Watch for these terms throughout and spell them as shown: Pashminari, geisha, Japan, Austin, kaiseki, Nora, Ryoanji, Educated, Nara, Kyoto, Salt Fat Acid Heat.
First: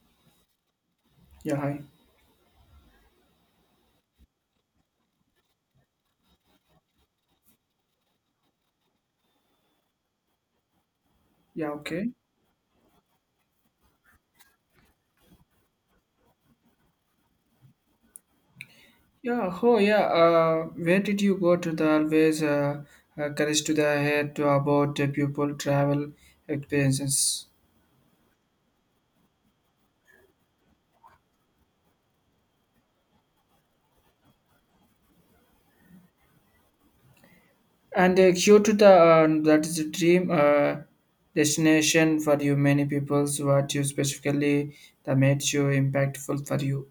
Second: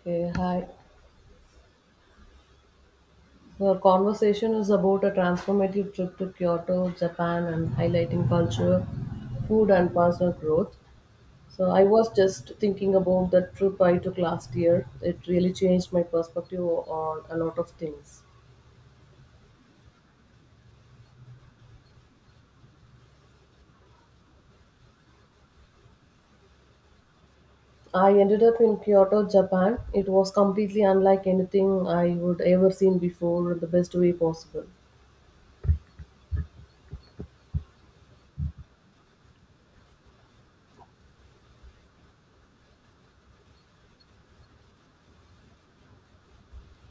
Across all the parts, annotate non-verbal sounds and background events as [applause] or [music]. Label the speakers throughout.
Speaker 1: Okay, hi.
Speaker 2: Yeah, hi.
Speaker 1: So our conversation is about a transformative trip to Kyoto, Japan, and highlighting culture, food, and personal growth. So
Speaker 2: Yeah,
Speaker 1: I
Speaker 2: okay.
Speaker 1: was just thinking about the trip I took last year. It really changed my perspective on a lot of things.
Speaker 2: Yeah, oh yeah. Where did you go to the always courage to the head to about pupil travel experiences?
Speaker 1: I ended up in Kyoto, Japan. It was completely unlike anything I would ever seen before in the best way possible.
Speaker 2: And due to the that is a dream destination for you many peoples. What you specifically that made you impactful for you?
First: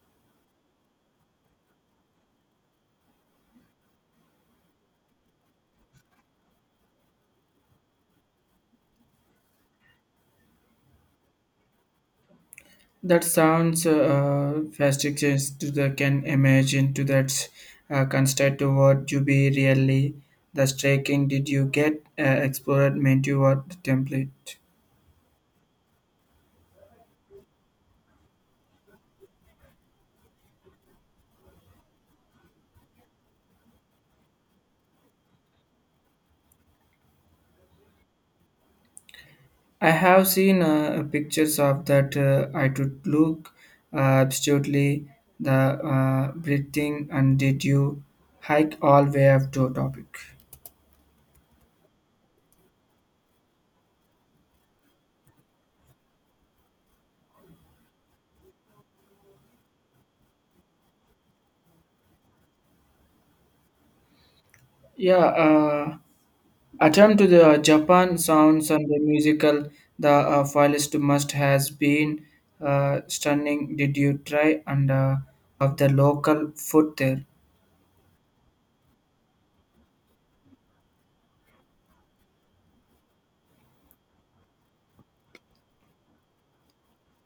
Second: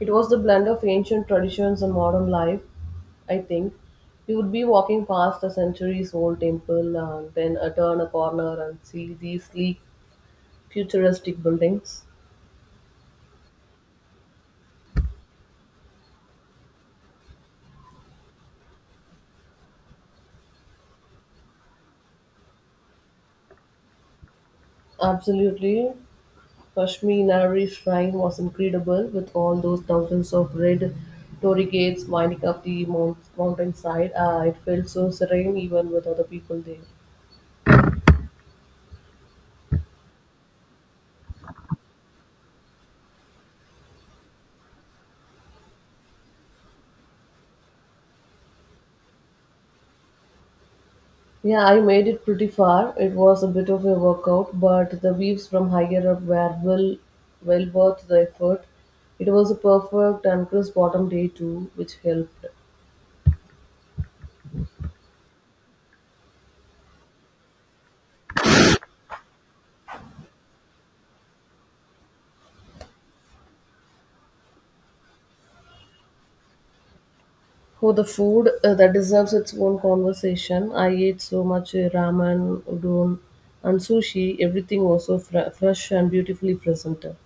Speaker 1: It was the blend of ancient traditions and modern life, I think. You would be walking past a centuries old temple and then turn a corner and see these sleek, futuristic buildings.
Speaker 2: That sounds fastidious to the can imagine to that construct to what you be really the striking. Did you get explored menu or the template?
Speaker 1: Absolutely. Pashminari shrine was incredible with all those thousands of red torii gates winding up the mountainside. It felt so serene even with other people there.
Speaker 2: I have seen pictures of that. I would look uh, absolutely the breathing and did you hike all way up to a topic?
Speaker 1: Yeah, I made it pretty far. It was a bit of a workout, but the views from higher up were well worth the effort. It was a perfect and crisp autumn day too, which helped.
Speaker 2: Yeah. Uh, Attempt to the Japan sounds and the musical, the filist must has been stunning. Did you try and of the local food there?
Speaker 1: Oh, the food that deserves its own conversation. I ate so much ramen, udon, and sushi. Everything was so fresh and beautifully presented.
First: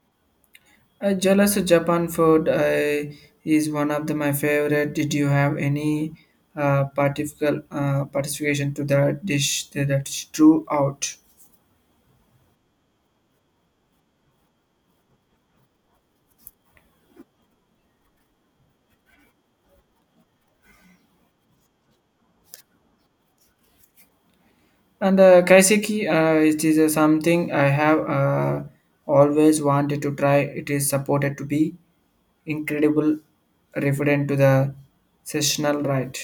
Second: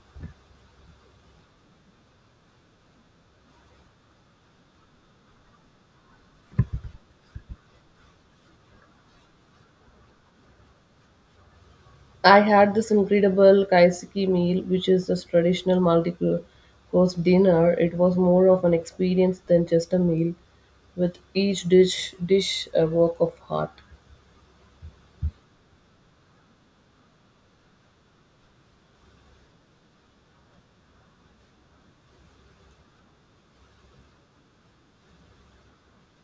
Speaker 2: Jealous of Japan food is one of the, my favorite. Did you have any particular participation to the dish that drew out?
Speaker 1: I had this incredible kaiseki meal, which is this traditional multi-course dinner. It was more of an experience than just a meal, with each dish a work of art.
Speaker 2: And kaiseki, it is something I have always wanted to try. It is supported to be. Incredible referent to the sessional right.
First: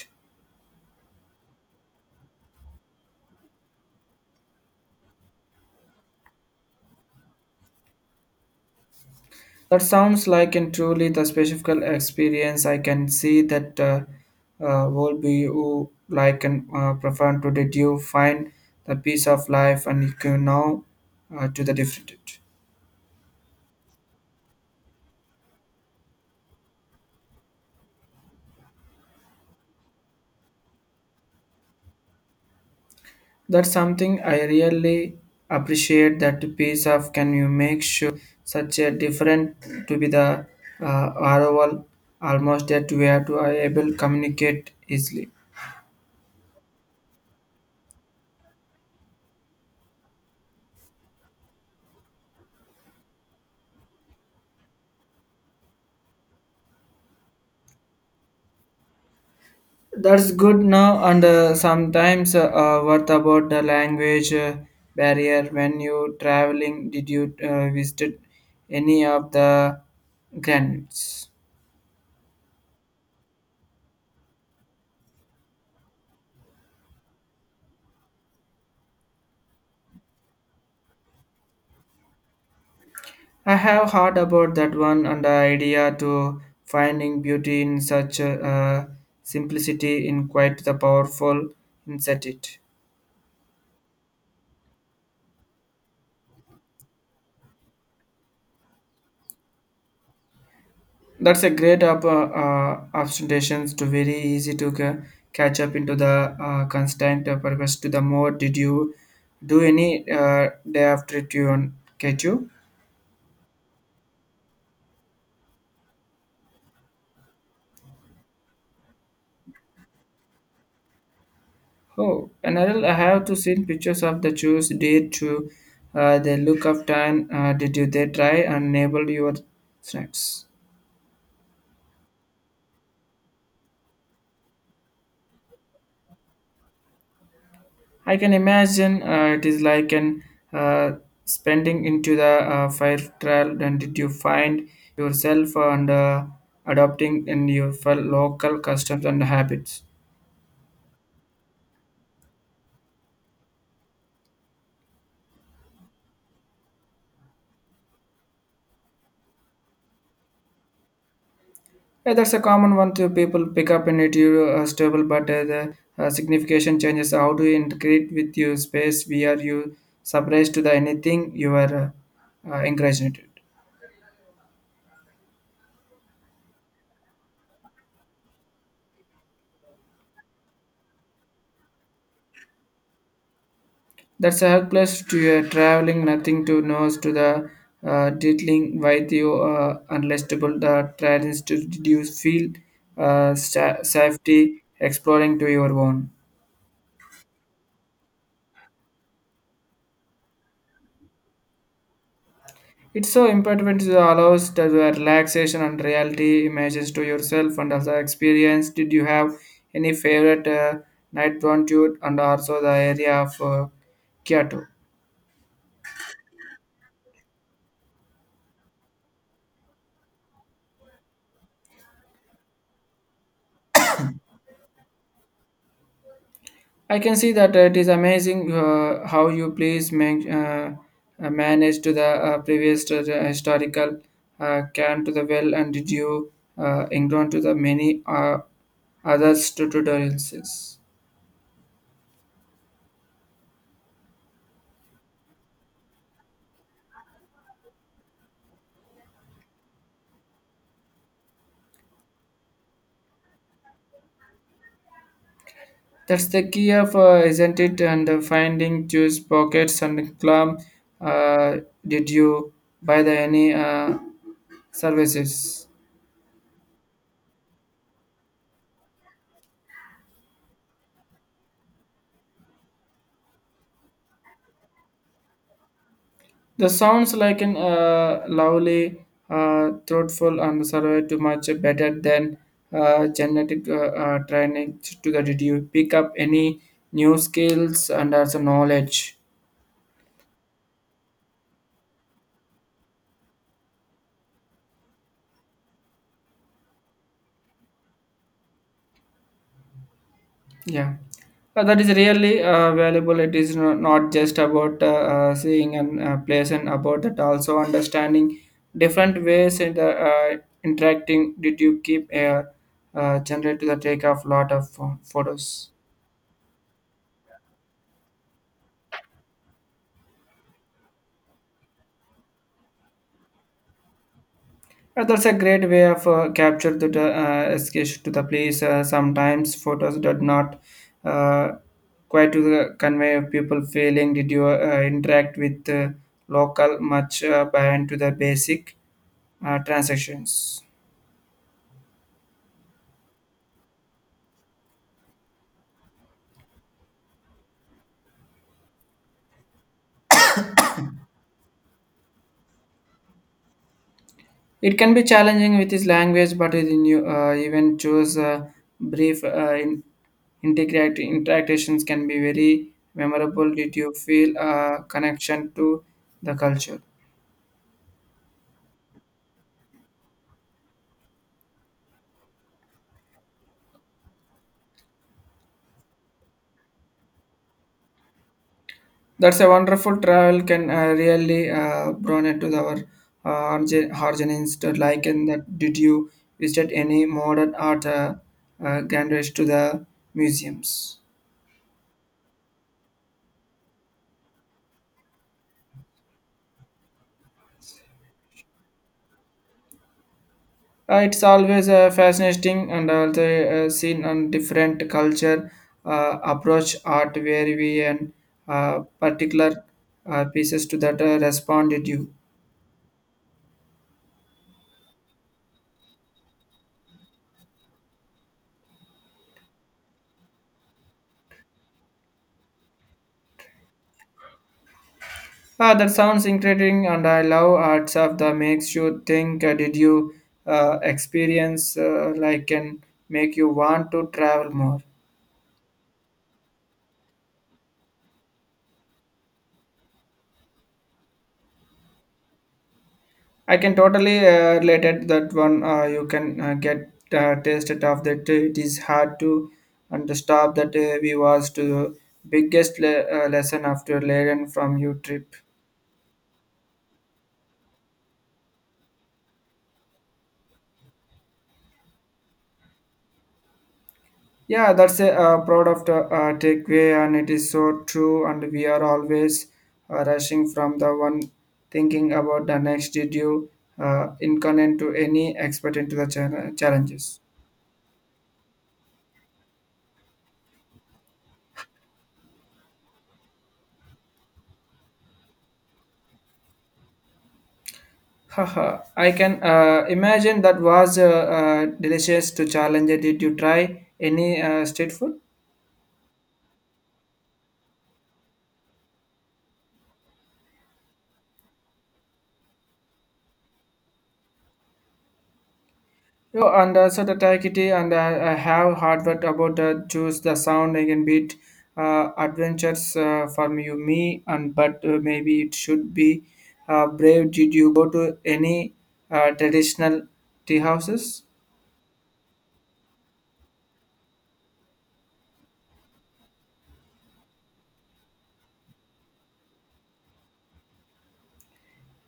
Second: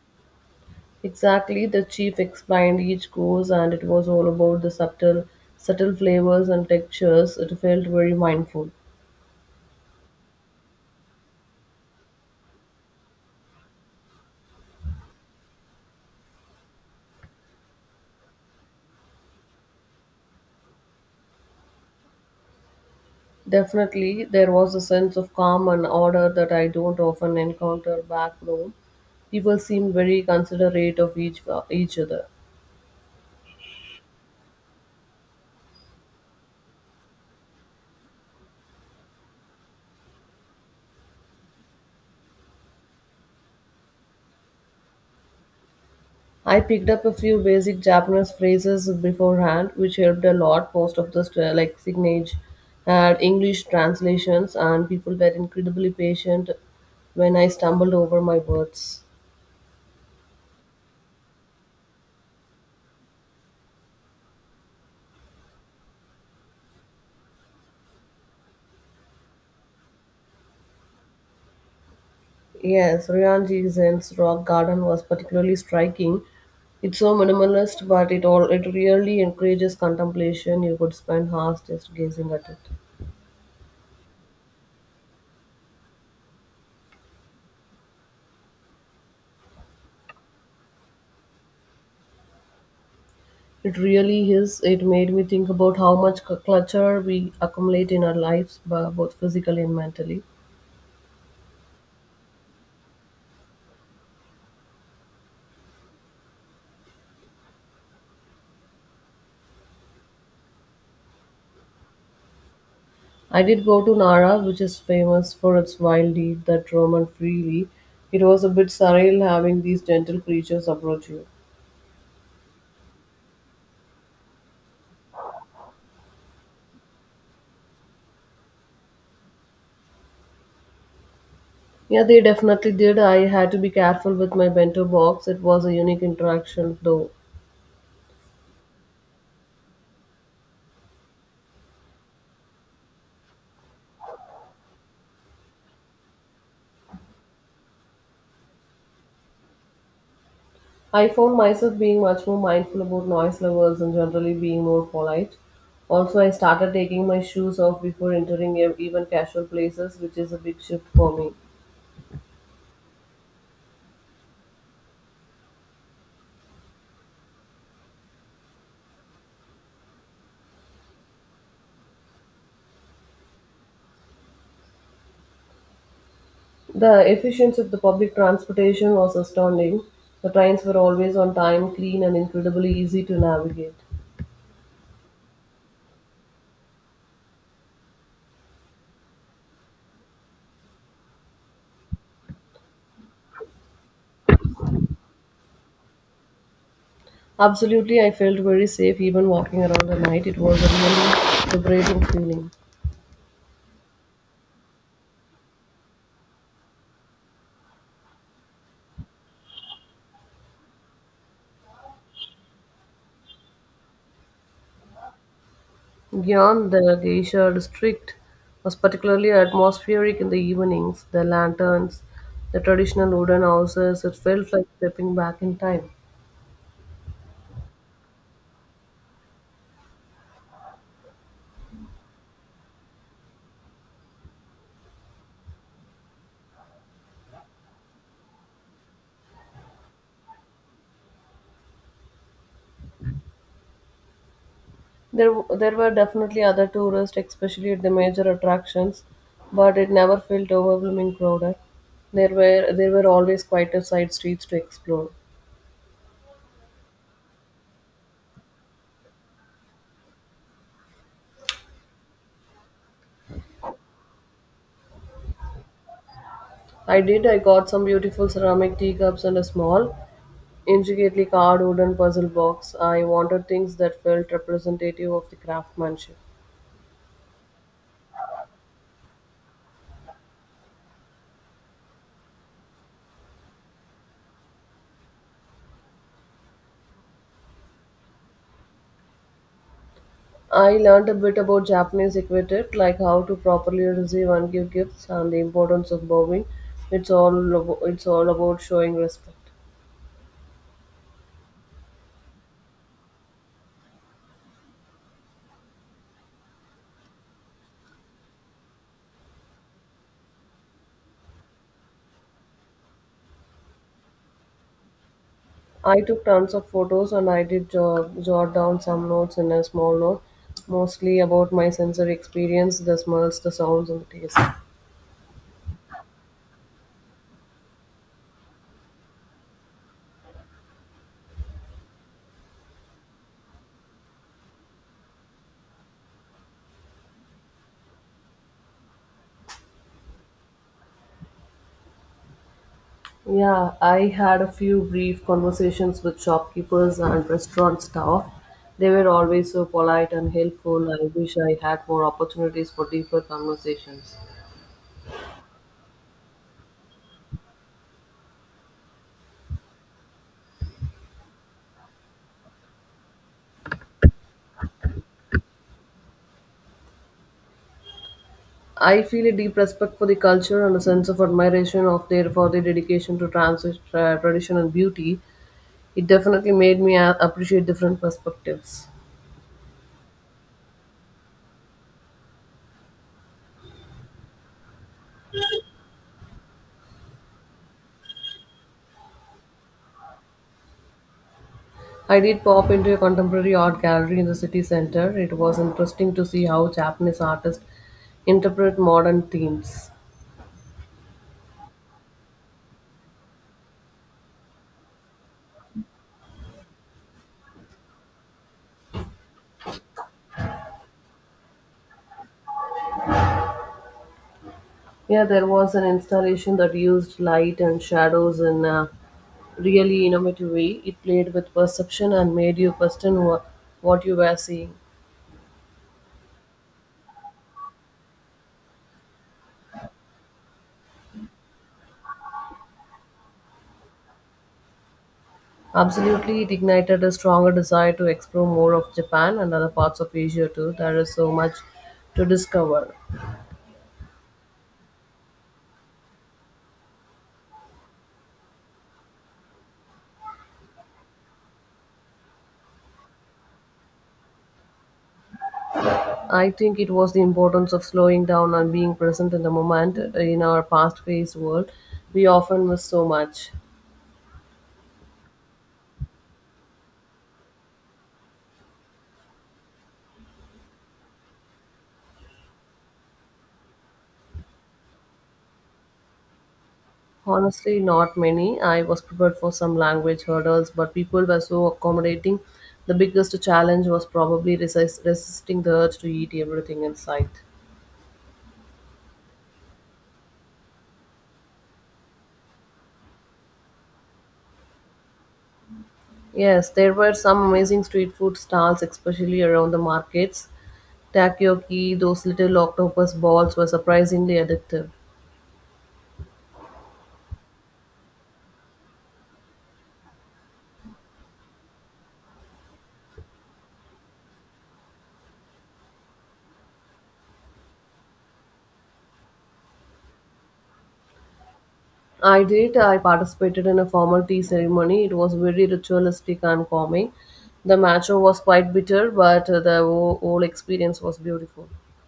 Speaker 1: Exactly, the chief explained each course, and it was all about the subtle flavors and textures. It felt very mindful.
Speaker 2: That sounds like and truly the specific experience. I can see that will be who like and profound to did you find the peace of life and you can now to the different.
Speaker 1: Definitely, there was a sense of calm and order that I don't often encounter back home. People seemed very considerate of each other.
Speaker 2: That's something I really appreciate that piece of can you make sure such a different to be the ROL almost that we are to I able communicate easily.
Speaker 1: I picked up a few basic Japanese phrases beforehand, which helped a lot. Most of the like signage had English translations, and people were incredibly patient when I stumbled over my words.
Speaker 2: That's good now, and sometimes what about the language barrier when you traveling? Did you visit any of the granites?
Speaker 1: Yes, Ryanji Zen's rock garden was particularly striking. It's so minimalist, but it all it really encourages contemplation. You could spend hours just gazing at it.
Speaker 2: I have heard about that one and the idea to finding beauty in such simplicity in quite the powerful insert it.
Speaker 1: It really is. It made me think about how much clutter we accumulate in our lives, both physically and mentally.
Speaker 2: That's a great up, abstentions to very easy to catch up into the constant purpose to the more. Did you do any day after it you on catch you?
Speaker 1: I did go to Nara, which is famous for its wild deed that roam and freely. It was a bit surreal having these gentle creatures approach you.
Speaker 2: Oh, and I have to seen pictures of the choose did to the look of time. Did you they try and enable your snacks?
Speaker 1: Yeah, they definitely did. I had to be careful with my bento box. It was a unique interaction, though.
Speaker 2: I can imagine it is like an uh, spending into the fire trial. And did you find yourself and adopting in your local customs and habits?
Speaker 1: I found myself being much more mindful about noise levels and generally being more polite. Also, I started taking my shoes off before entering even casual places, which is a big shift for me.
Speaker 2: Yeah, that's a common one to people pick up in it. You are stable, but the signification changes. How do you integrate with your space? Where you surprised to the anything you are encouraging it?
Speaker 1: The efficiency of the public transportation was astounding. The trains were always on time, clean, and incredibly easy to navigate.
Speaker 2: That's helpless to your traveling, nothing to nose to the diddling with you unlistable the tries to reduce feel safety exploring to your own.
Speaker 1: Absolutely, I felt very safe even walking around at night. It was a really liberating feeling.
Speaker 2: It's so important to allows the relaxation and reality images to yourself and also experience. Did you have any favorite night want you and also the area of Kyoto?
Speaker 1: Beyond the geisha district was particularly atmospheric in the evenings, the lanterns, the traditional wooden houses, it felt like stepping back in time.
Speaker 2: I can see that it is amazing how you please manage to the previous to the historical can to the well and did you engage to the many other tutorials.
Speaker 1: There were definitely other tourists, especially at the major attractions, but it never felt overwhelming crowded. There were always quieter side streets to explore.
Speaker 2: That's the key of isn't it and finding juice pockets and clump. Uh, did you buy the any services?
Speaker 1: I did. I got some beautiful ceramic teacups and a small, intricately carved wooden puzzle box. I wanted things that felt representative of the craftsmanship.
Speaker 2: The sounds like an lovely, thoughtful, and survey to much better than genetic training to get it. You pick up any new skills and also knowledge.
Speaker 1: I learned a bit about Japanese etiquette, like how to properly receive and give gifts, and the importance of bowing. It's all about showing respect.
Speaker 2: Yeah, that is really valuable. It is not just about seeing and place and about that also understanding different ways and interacting. Did you keep a generate to the take of lot of photos?
Speaker 1: I took tons of photos and I did jot down some notes in a small note, mostly about my sensory experience, the smells, the sounds, and the taste.
Speaker 2: That's a great way of capture the escape to the place. Sometimes photos did not uh, quite to the convey of people feeling. Did you interact with local much band to the basic transactions?
Speaker 1: Yeah, I had a few brief conversations with shopkeepers and restaurant staff. They were always so polite and helpful. I wish I had more opportunities for deeper conversations.
Speaker 2: It can be challenging with his language, but in you even choose brief integrate interactions can be very memorable. Did you feel a connection to the culture?
Speaker 1: I feel a deep respect for the culture and a sense of admiration of their for their dedication to trans tradition and beauty. It definitely made me appreciate different perspectives.
Speaker 2: That's a wonderful travel can really bring it to our origins to like in that did you visit any modern art galleries to the museums?
Speaker 1: I did pop into a contemporary art gallery in the city center. It was interesting to see how Japanese artists interpret modern themes.
Speaker 2: It's always fascinating and also seen on different culture approach art where we and particular pieces to that responded you.
Speaker 1: Yeah, there was an installation that used light and shadows in a really innovative way. It played with perception and made you question what you were seeing.
Speaker 2: Ah, that sounds incredible, and I love art stuff that makes you think. Did you experience like can make you want to travel more?
Speaker 1: Absolutely, it ignited a stronger desire to explore more of Japan and other parts of Asia too. There is so much to discover.
Speaker 2: I can totally relate it that one. You can get tasted of that. It is hard to understand that we was to biggest lesson after learning from your trip.
Speaker 1: I think it was the importance of slowing down and being present in the moment. In our fast paced world, we often miss so much.
Speaker 2: Yeah, that's a proud of the takeaway, and it is so true. And we are always rushing from the one thinking about the next. Did you incarnate to any expert into the challenges?
Speaker 1: Honestly, not many. I was prepared for some language hurdles, but people were so accommodating. The biggest challenge was probably resisting the urge to eat everything in sight.
Speaker 2: [laughs] Haha, I can imagine that was delicious to challenge it. Did you try any street food?
Speaker 1: Yes, there were some amazing street food stalls, especially around the markets. Takoyaki, those little octopus balls, were surprisingly addictive.
Speaker 2: Oh, and also the Taikiti and I have heard what about choose the sound again beat adventures from you me and but maybe it should be brave. Did you go to any traditional tea houses?
Speaker 1: I did. I participated in a formal tea ceremony. It was very ritualistic and calming. The matcha was quite bitter, but the whole experience was beautiful.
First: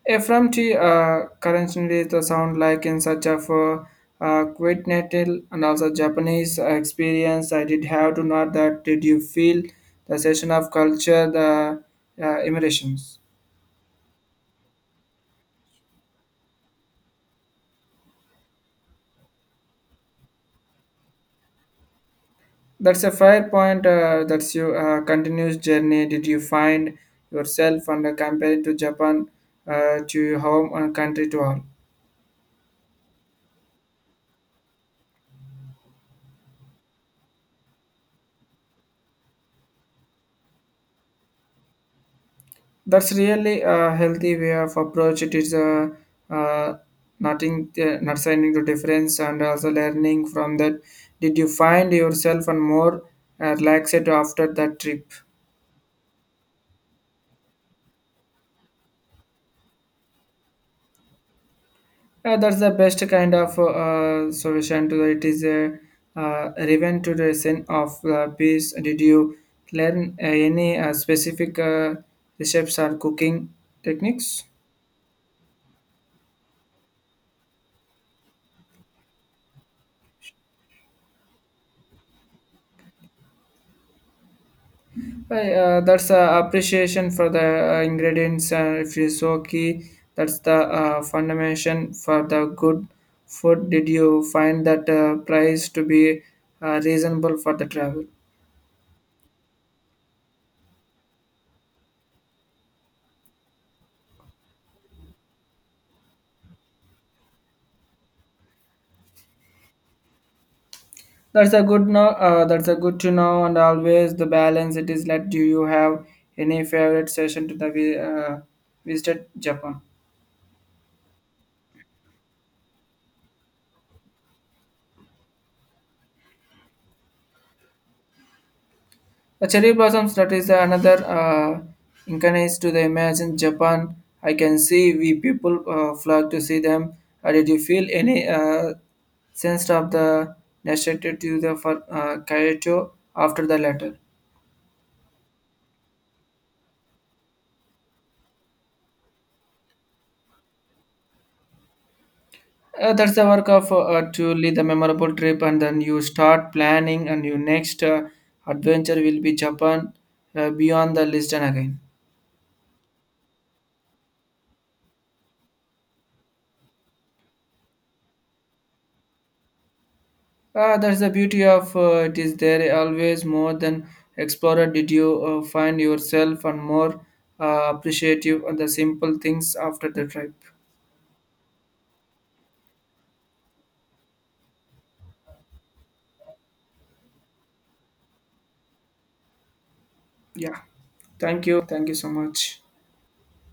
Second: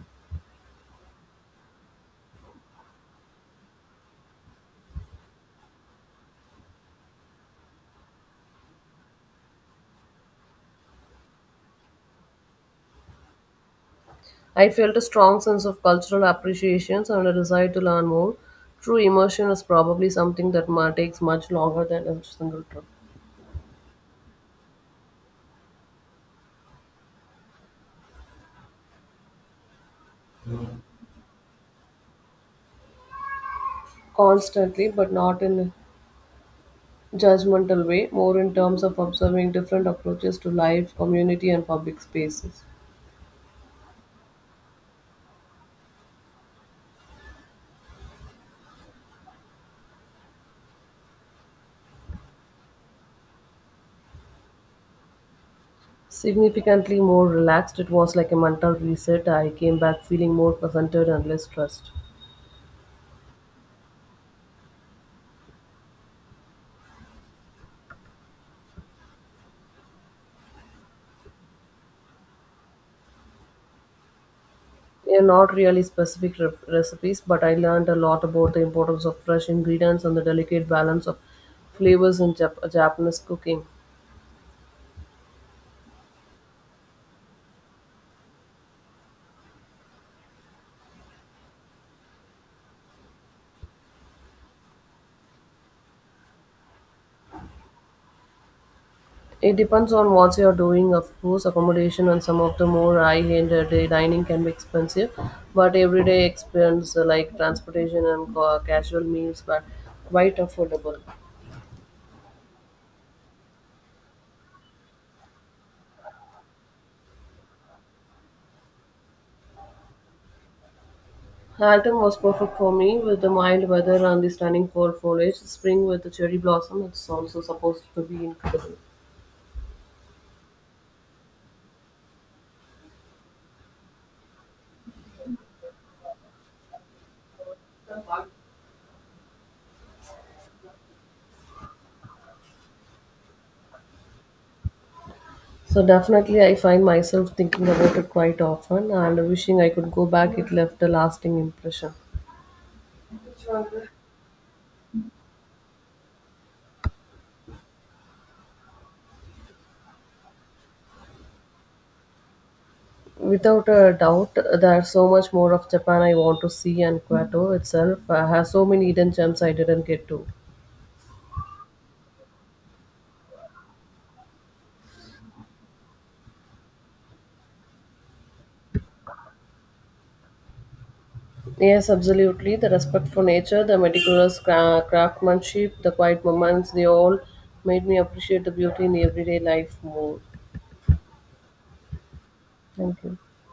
Speaker 2: Ephraim tea currently the sound like in such of quite natal and also Japanese experience. I did have to know that. Did you feel the session of culture the immersions?
Speaker 1: I felt a strong sense of cultural appreciation and a desire to learn more. True immersion is probably something that takes much longer than a single trip.
Speaker 2: That's a fair point. That's your continuous journey. Did you find yourself and compared to Japan to your home and country to all?
Speaker 1: Constantly, but not in judgmental way, more in terms of observing different approaches to life, community, and public spaces.
Speaker 2: That's really a healthy way of approach. It is uh, nothing, not signing to difference and also learning from that. Did you find yourself and more relaxed after that trip?
Speaker 1: Significantly more relaxed, it was like a mental reset. I came back feeling more presented and less stressed.
Speaker 2: Yeah, that's the best kind of solution to it is a revenge to the sin of peace. Did you learn any specific recipes or cooking techniques?
Speaker 1: They are not really specific recipes, but I learned a lot about the importance of fresh ingredients and the delicate balance of flavors in Japanese cooking.
Speaker 2: Hey, that's appreciation for the ingredients. If you so key, that's the foundation for the good food. Did you find that price to be reasonable for the travel?
Speaker 1: It depends on what you're doing, of course. Accommodation and some of the more high-end day dining can be expensive, but everyday expense like transportation and casual meals were quite affordable.
Speaker 2: That's a good know. That's a good to know, and always the balance it is like. Do you have any favorite session to the visited Japan?
Speaker 1: Halton was perfect for me with the mild weather and the stunning fall foliage. Spring with the cherry blossom, it's also supposed to be incredible.
Speaker 2: The cherry blossoms. That is another incarnate to the imagine Japan. I can see we people flock to see them. Did you feel any sense of the necessity to the for Kyoto after the letter?
Speaker 1: So definitely, I find myself thinking about it quite often and wishing I could go back. It left a lasting impression.
Speaker 2: That's the work of to lead the memorable trip, and then you start planning, and your next adventure will be Japan, beyond the Lisbon again.
Speaker 1: Without a doubt, there's so much more of Japan I want to see, and Kyoto itself has so many hidden gems I didn't get to.
Speaker 2: That's the beauty of it is there always more than explorer. Did you find yourself and more appreciative of the simple things after the trip?
Speaker 1: Yes, absolutely. The respect for nature, the meticulous craftsmanship, the quiet moments, they all made me appreciate the beauty in everyday life more.
Speaker 2: Yeah, thank you so much.
Speaker 1: Thank you.